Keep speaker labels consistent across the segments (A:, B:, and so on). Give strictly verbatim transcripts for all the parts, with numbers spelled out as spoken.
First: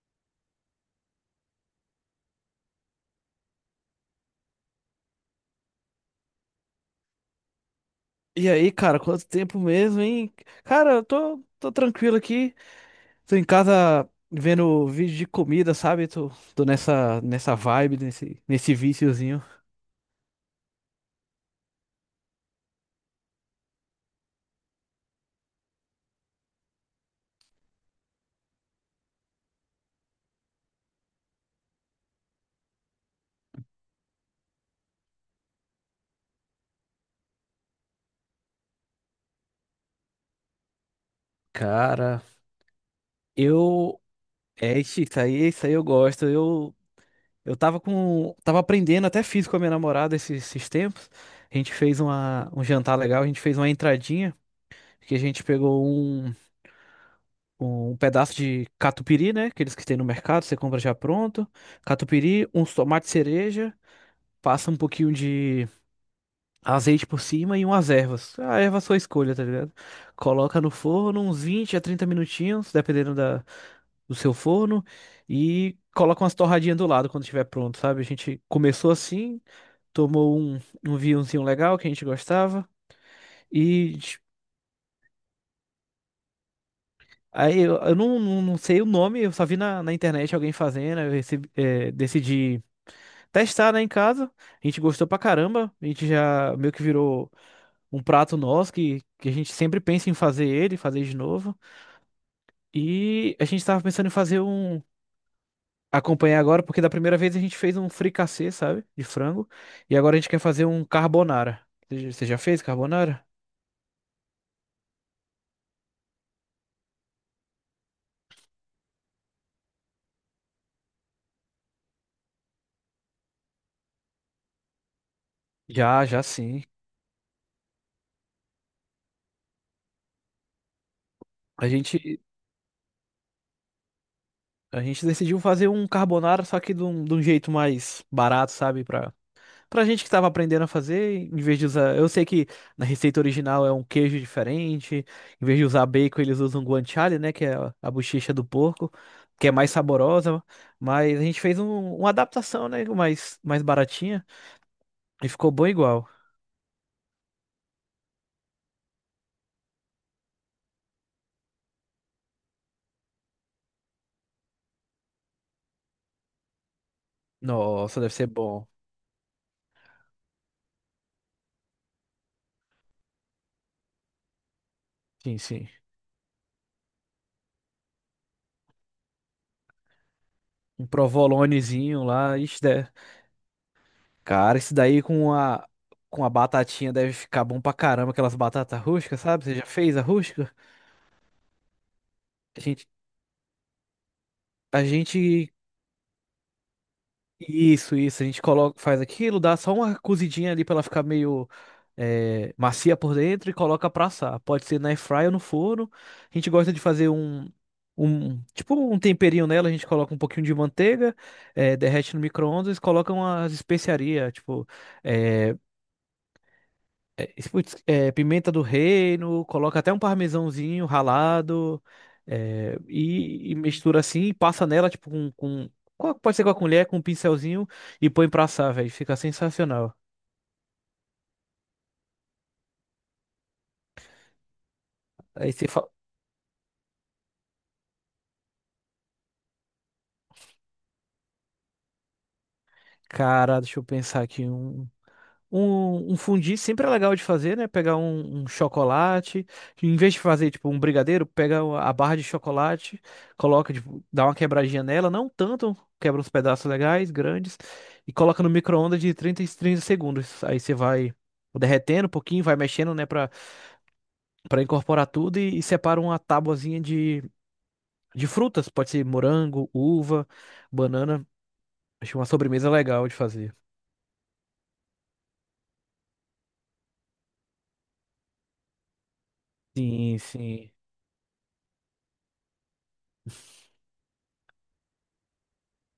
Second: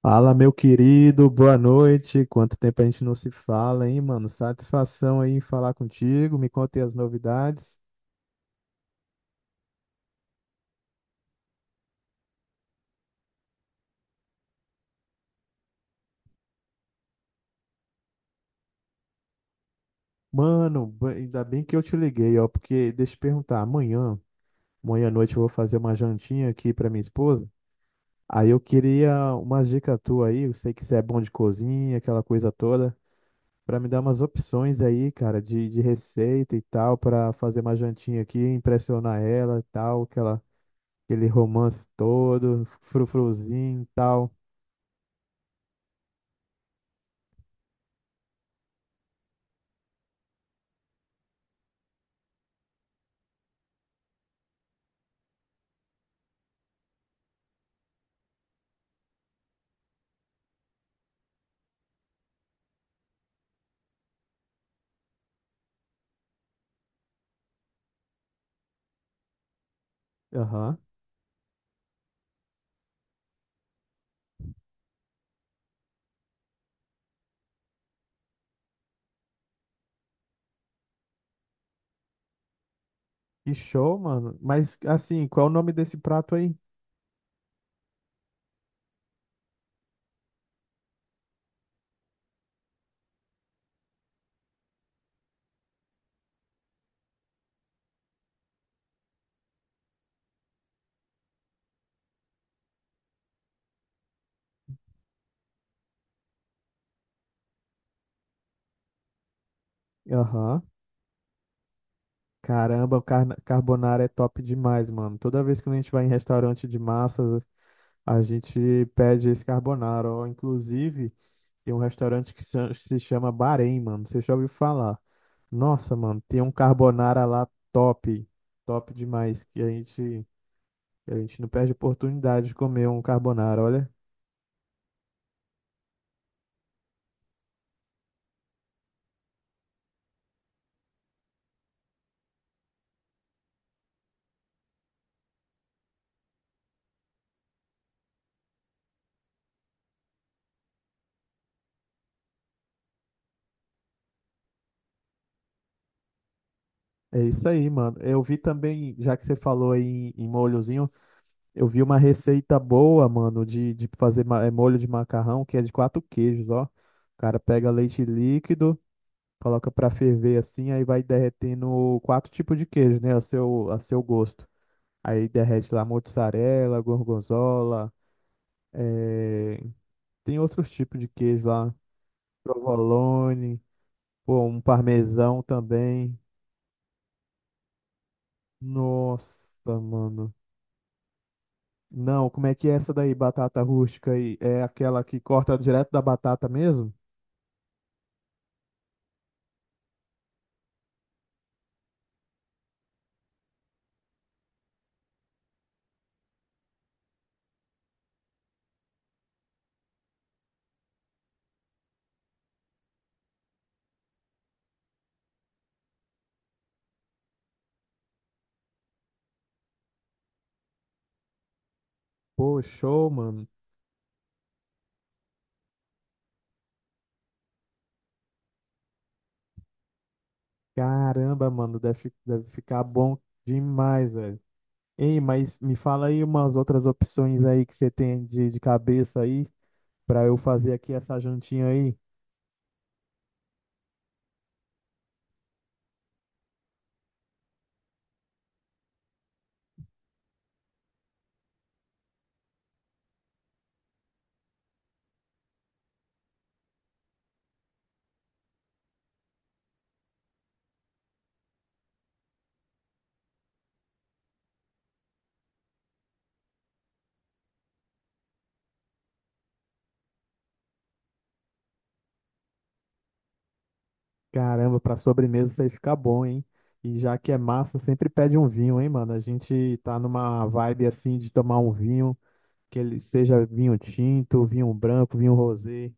A: Fala, meu querido, boa noite. Quanto tempo a gente não se fala, hein, mano? Satisfação aí em falar contigo. Me conta as novidades.
B: E aí, cara, quanto tempo mesmo, hein? Cara, eu tô, tô tranquilo aqui. Tô em casa vendo vídeo de comida, sabe? Tô, tô nessa, nessa vibe, nesse, nesse viciozinho.
A: Mano, ba- ainda bem que eu te liguei, ó, porque deixa eu te perguntar, amanhã, amanhã à noite eu vou fazer uma jantinha aqui pra minha esposa. Aí eu queria umas dicas tuas aí, eu sei que você é bom de cozinha, aquela coisa toda, pra me dar umas opções aí, cara, de, de receita e tal, pra fazer uma jantinha aqui, impressionar ela e tal, que ela aquele romance
B: Cara,
A: todo, frufruzinho e
B: eu.
A: tal.
B: É, ixi, isso aí, isso aí eu gosto. Eu, eu tava com. Tava aprendendo, até fiz com a minha namorada esses, esses tempos. A gente fez uma, um jantar legal, a gente fez uma entradinha, que a gente pegou um. Um pedaço de catupiry, né? Aqueles que tem no mercado, você compra já pronto. Catupiry, uns tomates cereja, passa um pouquinho de azeite por cima e umas ervas. A erva é sua escolha, tá ligado? Coloca no
A: Aham.
B: forno uns vinte a trinta minutinhos, dependendo da, do seu forno, e coloca umas torradinhas do lado quando estiver pronto, sabe? A gente começou assim, tomou um, um vinhozinho legal que a gente gostava
A: Que
B: e
A: show, mano. Mas assim, qual é o nome desse prato aí?
B: Aí eu, eu não, não, não sei o nome, eu só vi na, na internet alguém fazendo, eu recebi, eh, decidi testar, né, em casa. A gente gostou pra caramba. A gente já meio que virou um prato nosso que, que a gente sempre pensa em fazer ele, fazer de novo. E a gente tava pensando em fazer um. Acompanhar agora, porque da primeira vez a gente fez um fricassê, sabe? De frango. E agora a gente quer
A: Aham.
B: fazer um carbonara. Você já você já fez
A: Caramba, o
B: carbonara?
A: carna- carbonara é top demais, mano. Toda vez que a gente vai em restaurante de massas, a gente pede esse carbonara. Ó, inclusive, tem um restaurante que se se chama Bahrein, mano. Você já ouviu falar? Nossa,
B: Já,
A: mano,
B: já
A: tem um
B: sim.
A: carbonara lá top. Top demais. Que a gente a gente não
B: A
A: perde
B: gente,
A: oportunidade de comer um carbonara, olha.
B: a gente decidiu fazer um carbonara, só que de um, de um jeito mais barato, sabe? Pra Pra gente que tava aprendendo a fazer, em vez de usar. Eu sei que na receita original é um queijo diferente. Em vez de usar bacon, eles usam guanciale, né? Que é a a bochecha do porco, que é mais saborosa. Mas a gente fez um- uma adaptação, né? Mais, mais baratinha. E ficou bom igual.
A: É isso aí, mano. Eu vi também, já que você falou aí em, em molhozinho, eu vi uma receita boa, mano, de, de fazer ma- é, molho de macarrão, que é de quatro queijos, ó. O cara pega
B: Nossa,
A: leite
B: deve ser bom.
A: líquido, coloca pra ferver assim, aí vai derretendo quatro tipos de queijo, né? A seu, a seu gosto. Aí
B: Sim, sim.
A: derrete lá mozzarella, gorgonzola, eh, tem outros
B: Um
A: tipos de queijo lá.
B: provolonezinho lá. Ixi, deve-
A: Provolone, pô,
B: Cara,
A: um
B: isso daí com
A: parmesão
B: a,
A: também.
B: com a batatinha deve ficar bom pra caramba. Aquelas batatas rústicas, sabe? Você já
A: Nossa,
B: fez a
A: mano.
B: rústica?
A: Não, como é
B: A
A: que é
B: gente.
A: essa daí, batata rústica aí? É
B: A
A: aquela que
B: gente
A: corta direto da batata mesmo?
B: Isso, isso. A gente coloca, faz aquilo, dá só uma cozidinha ali pra ela ficar meio é, macia por dentro e coloca pra assar. Pode ser na air fryer ou no forno. A gente gosta de fazer um, um tipo um temperinho nela. A gente coloca um pouquinho de manteiga, é, derrete no micro-ondas, coloca umas especiarias, tipo eh, é, putz, é, pimenta do reino, coloca até um parmesãozinho ralado
A: Pô,
B: é,
A: show, mano.
B: e, e mistura assim, e passa nela, tipo, com, com- com a- pode ser com a colher, com um pincelzinho e põe pra assar, velho. Fica sensacional.
A: Caramba, mano, deve, fi- deve ficar bom demais, velho. Ei,
B: Aí
A: mas
B: você
A: me
B: fala,
A: fala aí umas outras opções aí que você tem de, de cabeça aí, pra eu fazer aqui essa jantinha aí.
B: cara, deixa eu pensar aqui um. Um, um fondue sempre é legal de fazer, né? Pegar um, um chocolate, em vez de fazer tipo um brigadeiro, pega a barra de chocolate, coloca, tipo, dá uma quebradinha nela, não tanto, quebra uns pedaços legais, grandes, e coloca no micro-ondas de trinta e trinta segundos. Aí você vai derretendo um pouquinho, vai mexendo, né, Pra para incorporar tudo e, e separa uma tabuazinha de, de frutas, pode ser morango, uva, banana. Acho uma sobremesa legal de fazer.
A: Caramba, pra sobremesa isso aí fica bom, hein? E já que é massa, sempre pede um vinho, hein, mano? A gente tá
B: Sim,
A: numa
B: sim,
A: vibe assim de tomar um vinho, que ele seja vinho tinto, vinho branco, vinho rosé.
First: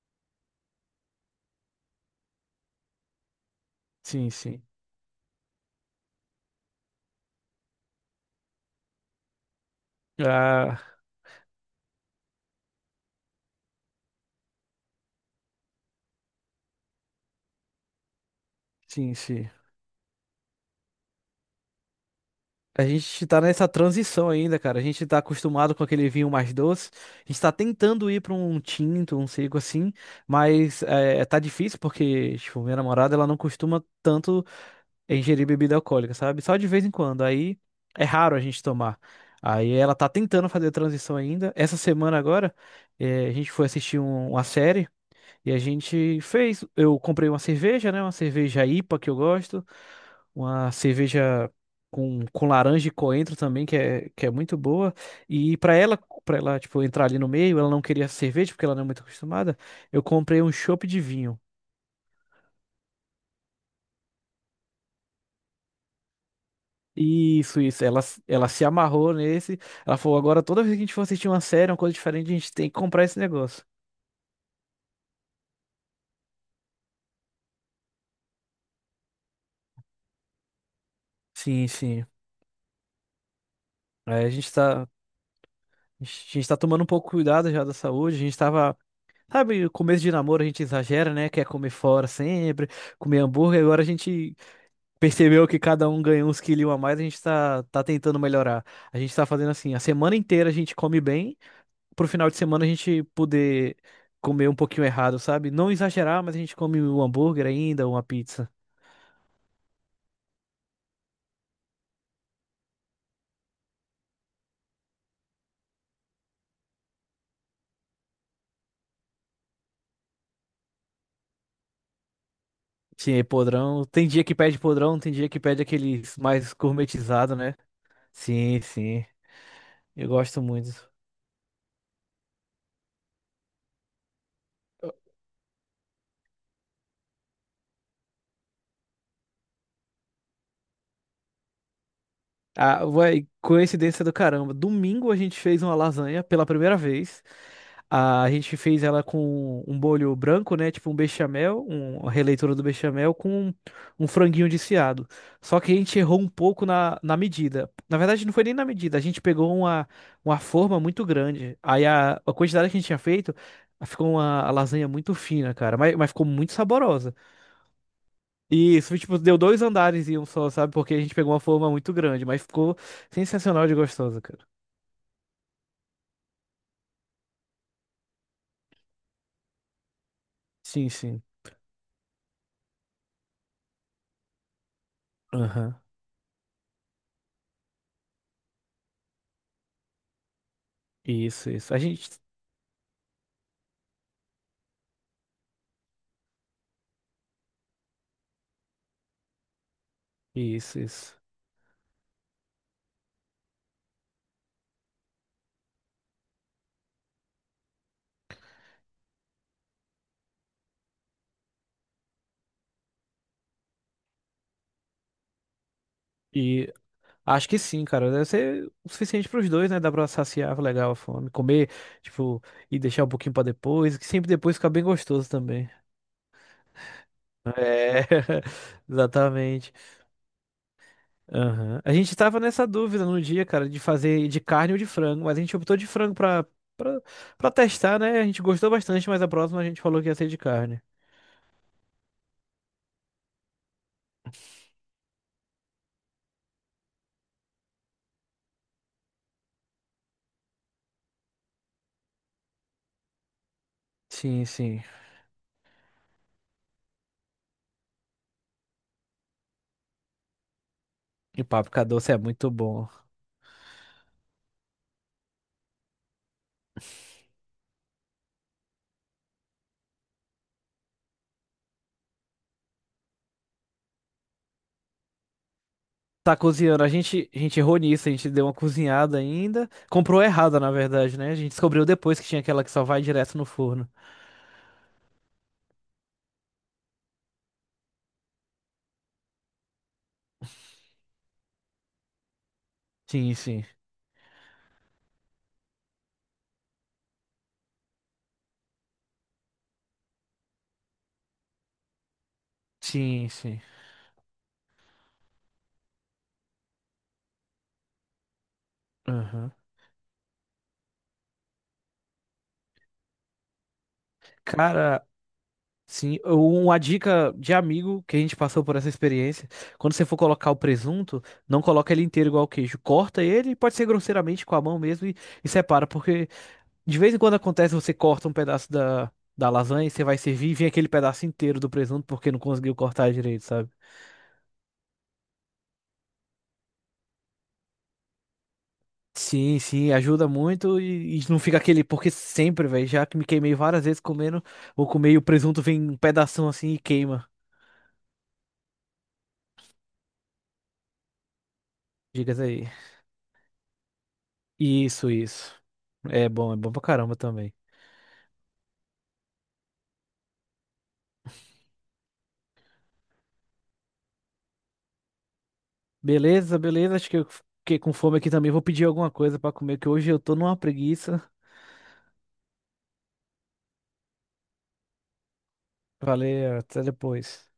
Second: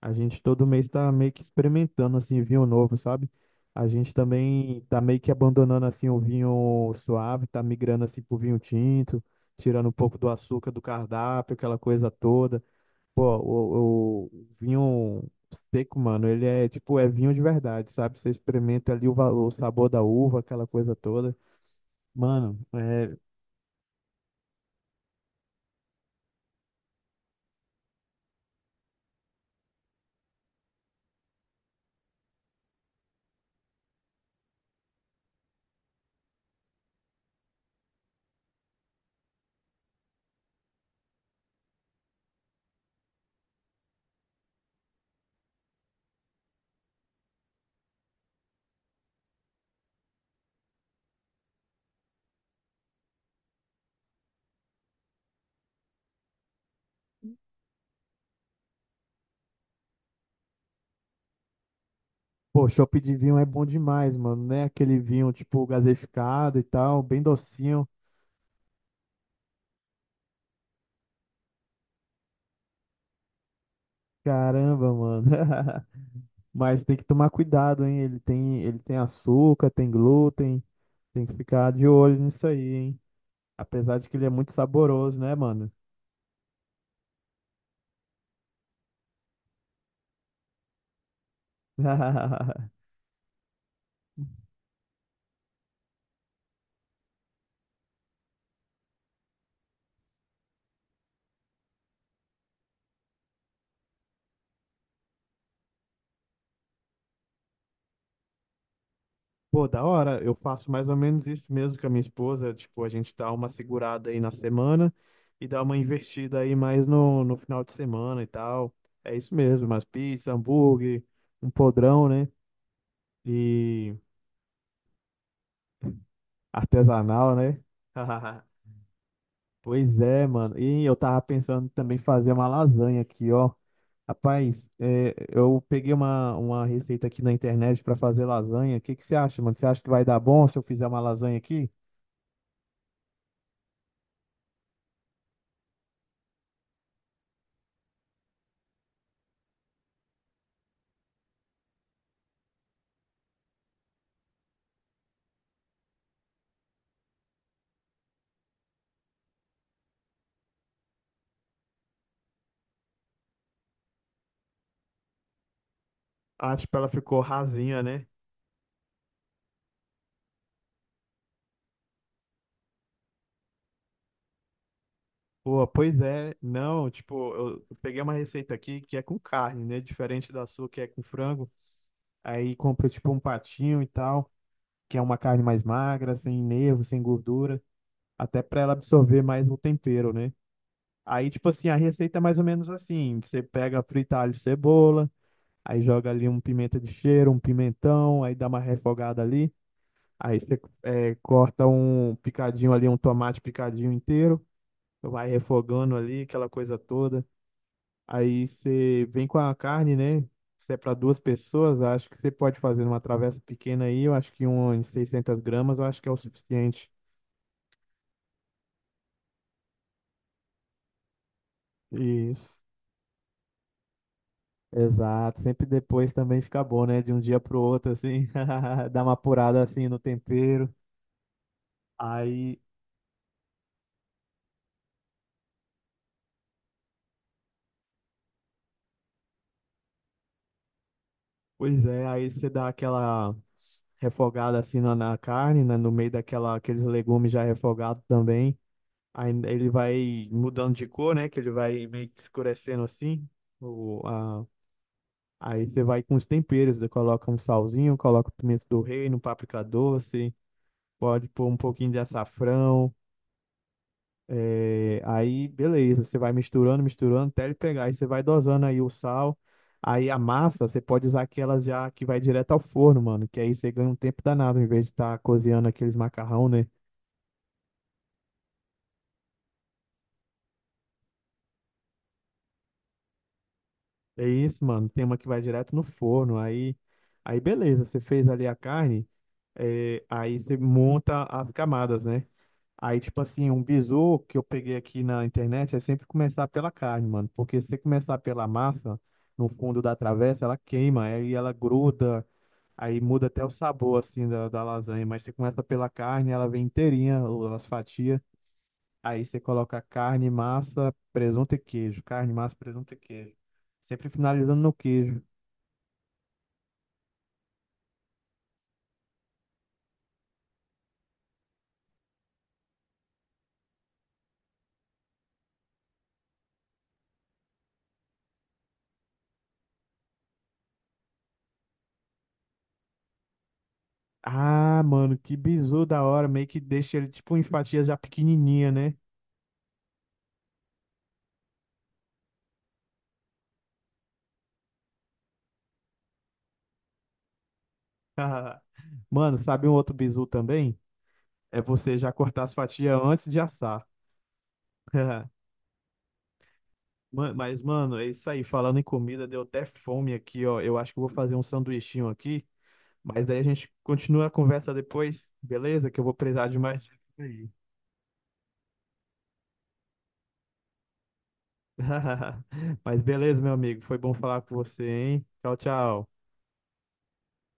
A: A gente todo mês tá meio que experimentando assim vinho novo, sabe? A gente
B: sim, sim.
A: também tá meio que abandonando assim o vinho suave, tá migrando assim pro vinho tinto, tirando um pouco do açúcar do
B: Ah,
A: cardápio, aquela coisa toda. Pô, o, o vinho seco, mano, ele é tipo, é vinho de verdade, sabe? Você experimenta ali o,
B: sim,
A: va-
B: sim.
A: o sabor da uva, aquela coisa toda. Mano,
B: A
A: é,
B: gente tá nessa transição ainda, cara. A gente tá acostumado com aquele vinho mais doce. A gente tá tentando ir pra um tinto, um seco assim, mas é, tá difícil porque, tipo, minha namorada, ela não costuma tanto ingerir bebida alcoólica, sabe? Só de vez em quando. Aí é raro a gente tomar. Aí ela tá tentando fazer a transição ainda. Essa semana agora, é, a gente foi assistir um- uma série. E a gente fez. Eu comprei uma cerveja, né? Uma cerveja I P A que eu gosto. Uma cerveja com, com laranja e coentro também, que é, que é muito boa. E para ela, para ela, tipo, entrar ali no meio, ela não queria cerveja, porque ela não é muito acostumada. Eu comprei um chopp de vinho.
A: pô, chopp de vinho é bom demais, mano, né? Aquele vinho tipo gaseificado e tal, bem
B: Isso, isso.
A: docinho.
B: Ela, s- ela se amarrou nesse. Ela falou: agora toda vez que a gente for assistir uma série, uma coisa diferente, a gente tem que comprar esse negócio.
A: Caramba, mano. Mas tem que tomar cuidado, hein? Ele tem, ele tem açúcar, tem glúten. Tem que
B: Sim,
A: ficar de
B: sim.
A: olho nisso aí, hein? Apesar de que
B: Aí
A: ele é
B: a
A: muito
B: gente tá,
A: saboroso, né, mano?
B: a gente tá tomando um pouco cuidado já da saúde. A gente tava. Sabe, o começo de namoro a gente exagera, né? Quer comer fora sempre, comer hambúrguer. Agora a gente percebeu que cada um ganhou uns quilinhos a mais, a gente tá, tá tentando melhorar. A gente tá fazendo assim, a semana inteira a gente come bem, pro final de semana a gente poder comer um pouquinho errado, sabe? Não exagerar, mas a gente come um hambúrguer ainda, uma pizza.
A: Pô, da hora, eu faço mais ou menos isso mesmo com a minha esposa. Tipo, a gente dá uma segurada aí na semana e dá uma investida aí mais no, no final de semana e tal. É isso mesmo, umas pizza, hambúrguer, um podrão, né?
B: Sim, podrão.
A: E
B: Tem dia que pede podrão, tem dia que pede aqueles mais
A: artesanal,
B: gourmetizados, né?
A: né?
B: Sim, sim.
A: Pois
B: Eu
A: é,
B: gosto
A: mano. E
B: muito.
A: eu tava pensando também fazer uma lasanha aqui, ó. Rapaz, é, eu peguei uma, uma receita aqui na internet pra fazer lasanha. O que que você acha, mano? Você acha que vai dar bom se eu fizer uma lasanha aqui?
B: Ah, ué, coincidência do caramba. Domingo a gente fez uma lasanha pela primeira vez. Ah, a gente fez ela com um bolho branco, né? Tipo um bechamel, um- uma releitura do bechamel com um franguinho desfiado. Só que a gente errou um pouco na, na medida. Na verdade, não foi nem na medida. A gente pegou uma, uma forma muito grande. Aí a, a quantidade que a gente tinha feito ficou uma lasanha muito fina, cara. Mas, mas ficou muito
A: Acho que ela
B: saborosa.
A: ficou rasinha, né?
B: Isso, tipo, deu dois andares e um só, sabe? Porque a gente pegou uma forma muito grande, mas ficou sensacional de gostosa, cara.
A: Pô, pois é. Não, tipo, eu eu peguei uma receita aqui que é com carne, né? Diferente da sua que é
B: Sim,
A: com
B: sim.
A: frango. Aí compra tipo um patinho e tal, que é uma carne mais
B: Aham.
A: magra, sem nervo, sem gordura, até pra ela absorver mais o tempero, né? Aí, tipo
B: Isso,
A: assim,
B: isso.
A: a
B: A gente.
A: receita é mais ou menos assim: você pega, frita alho e cebola, aí joga ali um pimenta de cheiro, um pimentão, aí dá uma refogada ali. Aí você
B: Isso,
A: eh,
B: isso.
A: corta um picadinho ali, um tomate picadinho inteiro, vai refogando ali, aquela coisa toda. Aí você vem com a carne, né? Se é para duas pessoas, acho que você pode fazer uma travessa pequena aí, eu acho que um em seiscentas gramas, eu acho que é o
B: E
A: suficiente.
B: acho que sim, cara. Deve ser o suficiente pros dois, né? Dá pra saciar legal a fome. Comer, tipo,
A: Isso.
B: e deixar um pouquinho pra depois, que sempre depois fica bem gostoso
A: Exato, sempre
B: também.
A: depois também fica bom, né? De um dia pro outro,
B: É,
A: assim, dá uma apurada
B: exatamente.
A: assim no tempero.
B: Aham. A gente tava
A: Aí,
B: nessa dúvida no dia, cara, de fazer de carne ou de frango, mas a gente optou de frango pra, pra, pra testar, né? A gente gostou bastante, mas a próxima a gente falou que ia ser de carne.
A: pois é, aí você dá aquela refogada assim na, na carne, né? No meio daquela, aqueles legumes já refogados também. Aí ele vai mudando de cor, né? Que ele vai meio que escurecendo assim. O,
B: Sim,
A: a...
B: sim.
A: Aí você vai com os temperos, você coloca um salzinho, coloca o pimento do reino, páprica doce, pode
B: E
A: pôr um
B: páprica
A: pouquinho de
B: doce é muito bom.
A: açafrão. É, aí, beleza, você vai misturando, misturando, até ele pegar. Aí você vai dosando aí o sal. Aí a massa, você pode usar aquelas já que vai direto ao forno, mano. Que aí você ganha um tempo danado, em vez de estar cozinhando aqueles
B: Tá
A: macarrão, né?
B: cozinhando, a gente, a gente errou nisso, a gente deu uma cozinhada ainda. Comprou errada, na verdade, né? A gente descobriu depois que tinha aquela que só vai direto no forno.
A: É isso, mano. Tem uma que vai direto no forno. Aí, aí beleza, você fez ali a carne. É, aí você monta as camadas, né? Aí, tipo
B: Sim,
A: assim, um
B: sim.
A: bizu que eu peguei aqui na internet é sempre começar pela carne, mano. Porque se você começar pela massa, no fundo da travessa, ela queima, aí ela gruda, aí muda
B: Sim,
A: até o
B: sim.
A: sabor, assim, da, da lasanha. Mas você começa pela carne, ela vem inteirinha, ou as fatias. Aí você
B: Aham.
A: coloca carne, massa, presunto e queijo. Carne, massa, presunto e queijo. Sempre finalizando no
B: Cara,
A: queijo.
B: Sim, uma dica de amigo que a gente passou por essa experiência. Quando você for colocar o presunto, não coloca ele inteiro igual o queijo. Corta ele, pode ser grosseiramente com a mão mesmo e, e separa, porque de vez em quando acontece você corta um pedaço da, da lasanha e você vai servir e vem aquele pedaço inteiro do presunto porque não conseguiu cortar direito, sabe?
A: Ah, mano, que bizu da hora. Meio que deixa ele, tipo, em fatias já pequenininha, né?
B: Sim, sim, ajuda muito e, e não fica aquele, porque sempre, velho, já que me queimei várias vezes comendo, vou comer e o presunto vem um pedação assim e queima.
A: Mano, sabe um outro bizu também? É você já
B: Dicas
A: cortar as
B: aí.
A: fatias antes de assar.
B: Isso, isso. É bom, é bom pra caramba
A: Ma-
B: também.
A: Mas, mano, é isso aí. Falando em comida, deu até fome aqui, ó. Eu acho que eu vou fazer um sanduichinho aqui. Mas daí a gente continua a conversa depois, beleza? Que eu vou precisar
B: Beleza,
A: de mais
B: beleza.
A: dicas
B: Acho que eu
A: aí.
B: fiquei com fome aqui também. Vou pedir alguma coisa pra comer, que hoje eu tô numa preguiça.
A: Mas beleza, meu amigo. Foi bom falar com você, hein? Tchau, tchau.
B: Valeu, até depois.